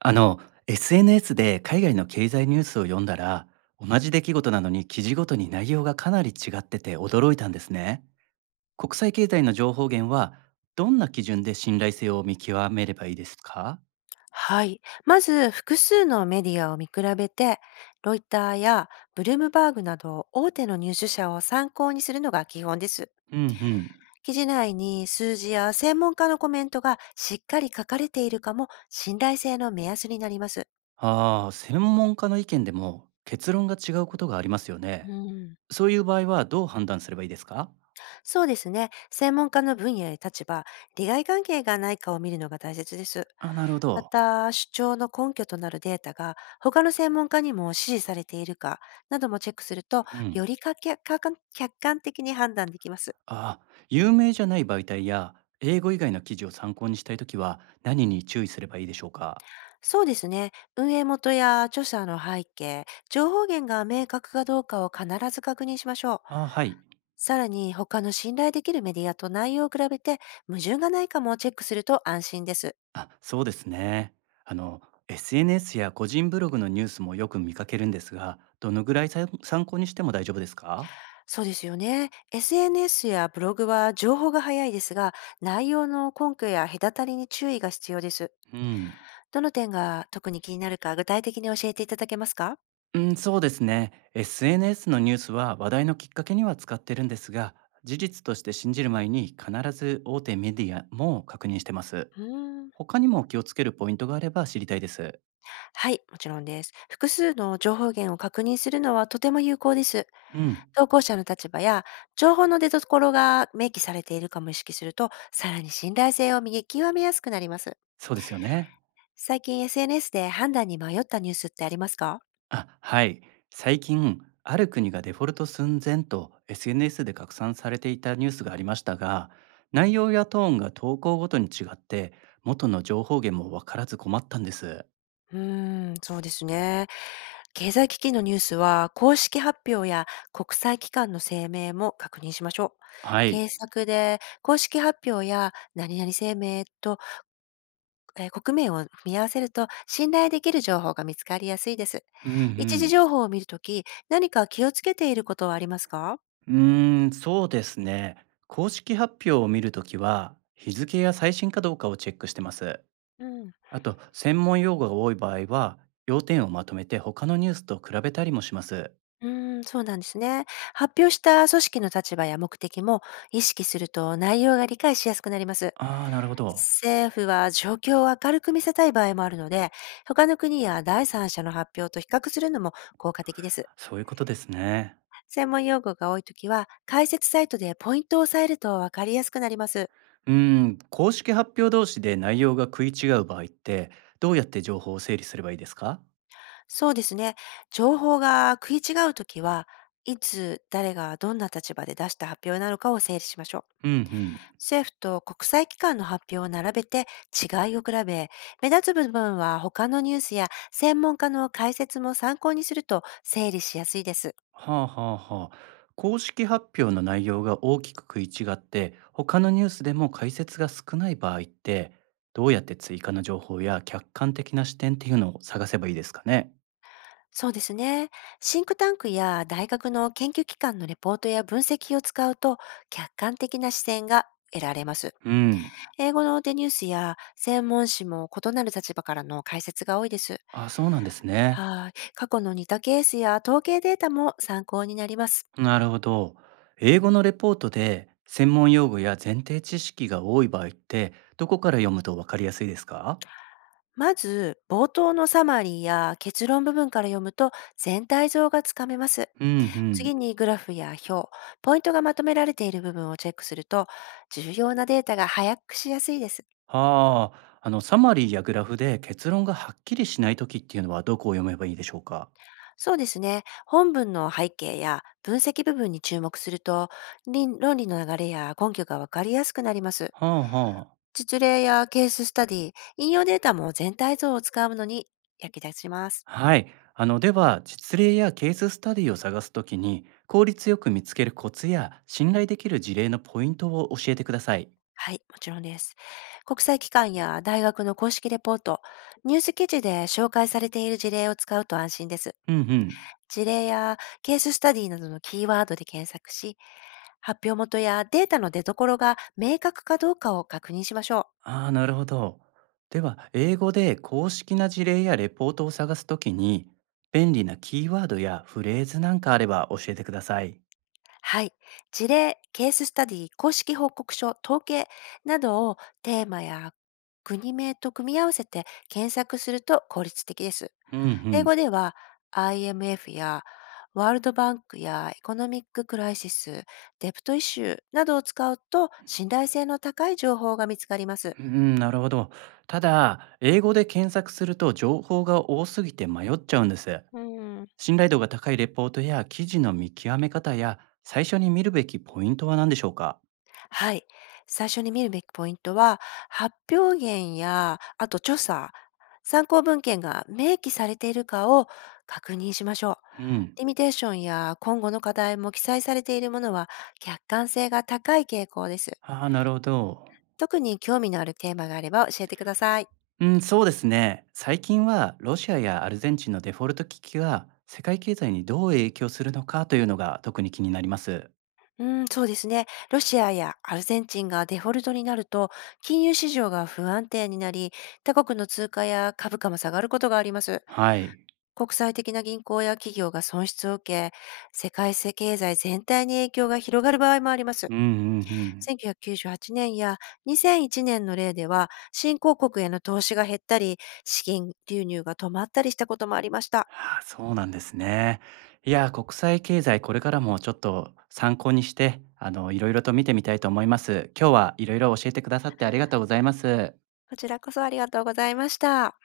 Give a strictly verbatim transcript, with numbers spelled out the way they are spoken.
あの、エスエヌエス で海外の経済ニュースを読んだら、同じ出来事なのに記事ごとに内容がかなり違ってて驚いたんですね。国際経済の情報源は、どんな基準で信頼性を見極めればいいですか？はい。まず、複数のメディアを見比べて、ロイターやブルームバーグなど大手の入手者を参考にするのが基本です。うんうん。記事内に数字や専門家のコメントがしっかり書かれているかも信頼性の目安になります。ああ、専門家の意見でも結論が違うことがありますようね。んそういう場合はどう判断すればいいですか？そうですね。専門家の分野や立場、利害関係がないかを見るのが大切です。あ、なるほまど。た、主張の根拠となるデータが他の専門家にも支持されているかなどもチェックすると、うよん。りかけかか客観的に判断できます。ああ、有名じゃない媒体や英語以外の記事を参考にしたいときは何に注意すればいいでしょうか？そうですね。運営元や著者の背景、情報源が明確かどうかを必ず確認しましょう。あ、はい。さらに、他の信頼できるメディアと内容を比べて、矛盾がないかもチェックすると安心です。あ、そうですね。あの、エスエヌエス や個人ブログのニュースもよく見かけるんですが、どのぐらいさ参考にしても大丈夫ですか？そうですよね。エスエヌエス やブログは情報が早いですが、内容の根拠や隔たりに注意が必要です。うん。どの点が特に気になるか具体的に教えていただけますか？うん、そうですね。エスエヌエス のニュースは話題のきっかけには使ってるんですが、事実として信じる前に必ず大手メディアも確認してます。うーん他にも気をつけるポイントがあれば知りたいです。はい、もちろんです。複数の情報源を確認するのはとても有効です。うん、投稿者の立場や情報の出所が明記されているかも意識すると、さらに信頼性を見極めやすくなります。そうですよね。最近 エスエヌエス で判断に迷ったニュースってありますか？あ、はい。最近、ある国がデフォルト寸前と エスエヌエス で拡散されていたニュースがありましたが、内容やトーンが投稿ごとに違って、元の情報源もわからず困ったんです。うーん、そうですね。経済危機のニュースは、公式発表や国際機関の声明も確認しましょう。はい。検索で、公式発表や何々声明と、えー国名を組み合わせると、信頼できる情報が見つかりやすいです。うんう一時ん。情報を見るとき、何か気をつけていることはありますか？うーん、そうですね。公式発表を見るときは、日付や最新かどうかをチェックしてます。うん。あと、専門用語が多い場合は、要点をまとめて他のニュースと比べたりもします。うーん、そうなんですね。発表した組織の立場や目的も意識すると内容が理解しやすくなります。ああ、なるほど。政府は状況を明るく見せたい場合もあるので、他の国や第三者の発表と比較するのも効果的です。そういうことですね。専門用語が多いときは、解説サイトでポイントを押さえると分かりやすくなります。うーん、公式発表同士で内容が食い違う場合って、どうやって情報を整理すればいいですか？そうですね。情報が食い違うときは、いつ誰がどんな立場で出した発表なのかを整理しましょう。うんうん。政府と国際機関の発表を並べて違いを比べ、目立つ部分は他のニュースや専門家の解説も参考にすると整理しやすいです。はあはあはあ。公式発表の内容が大きく食い違って、他のニュースでも解説が少ない場合って、どうやって追加の情報や客観的な視点っていうのを探せばいいですかね？そうですね。シンクタンクや大学の研究機関のレポートや分析を使うと、客観的な視点が得られます。うん。英語のデニュースや専門誌も異なる立場からの解説が多いです。あ、そうなんですね。はい。過去の似たケースや統計データも参考になります。なるほど。英語のレポートで専門用語や前提知識が多い場合って、どこから読むとわかりやすいですか？まず、冒頭のサマリーや結論部分から読むと全体像がつかめます。うんう次ん。にグラフや表、ポイントがまとめられている部分をチェックすると、重要なデータが把握しやすいです。はあ、あの、サマリーやグラフで結論がはっきりしないときっていうのはどこを読めばいいでしょうか？そうですね。本文の背景や分析部分に注目すると、倫論理の流れや根拠がわかりやすくなります。はあはあ。実例やケーススタディ、引用データも全体像を使うのに役立ちます。はい。あの、では、実例やケーススタディを探すときに、効率よく見つけるコツや信頼できる事例のポイントを教えてください。はい、もちろんです。国際機関や大学の公式レポート、ニュース記事で紹介されている事例を使うと安心です。うんうん。事例やケーススタディなどのキーワードで検索し、発表元やデータの出所が明確かどうかを確認しましょう。ああ、なるほど。では、英語で公式な事例やレポートを探すときに、便利なキーワードやフレーズなんかあれば教えてください。はい。事例、ケーススタディ、公式報告書、統計などをテーマや国名と組み合わせて検索すると効率的です。うんう英ん。語では アイエムエフ やワールドバンクやエコノミッククライシス、デプトイシューなどを使うと信頼性の高い情報が見つかります。うーん、なるほど。ただ、英語で検索すると情報が多すぎて迷っちゃうんです。うん信頼度が高いレポートや記事の見極め方や最初に見るべきポイントは何でしょうか？はい。最初に見るべきポイントは、発表源や、あと調査、参考文献が明記されているかを確認しましょう。うん。リミテーションや今後の課題も記載されているものは客観性が高い傾向です。ああ、なるほど。特に興味のあるテーマがあれば教えてください。うん、そうですね。最近はロシアやアルゼンチンのデフォルト危機が世界経済にどう影響するのかというのが特に気になります。うん、そうですね。ロシアやアルゼンチンがデフォルトになると、金融市場が不安定になり、他国の通貨や株価も下がることがあります。はい。国際的な銀行や企業が損失を受け、世界経済全体に影響が広がる場合もあります。うんうんうん。せんきゅうひゃくきゅうじゅうはちねんやにせんいちねんの例では、新興国への投資が減ったり、資金流入が止まったりしたこともありました。はあ、そうなんですね。いや、国際経済これからもちょっと参考にして、あの、いろいろと見てみたいと思います。今日はいろいろ教えてくださってありがとうございます。こちらこそありがとうございました。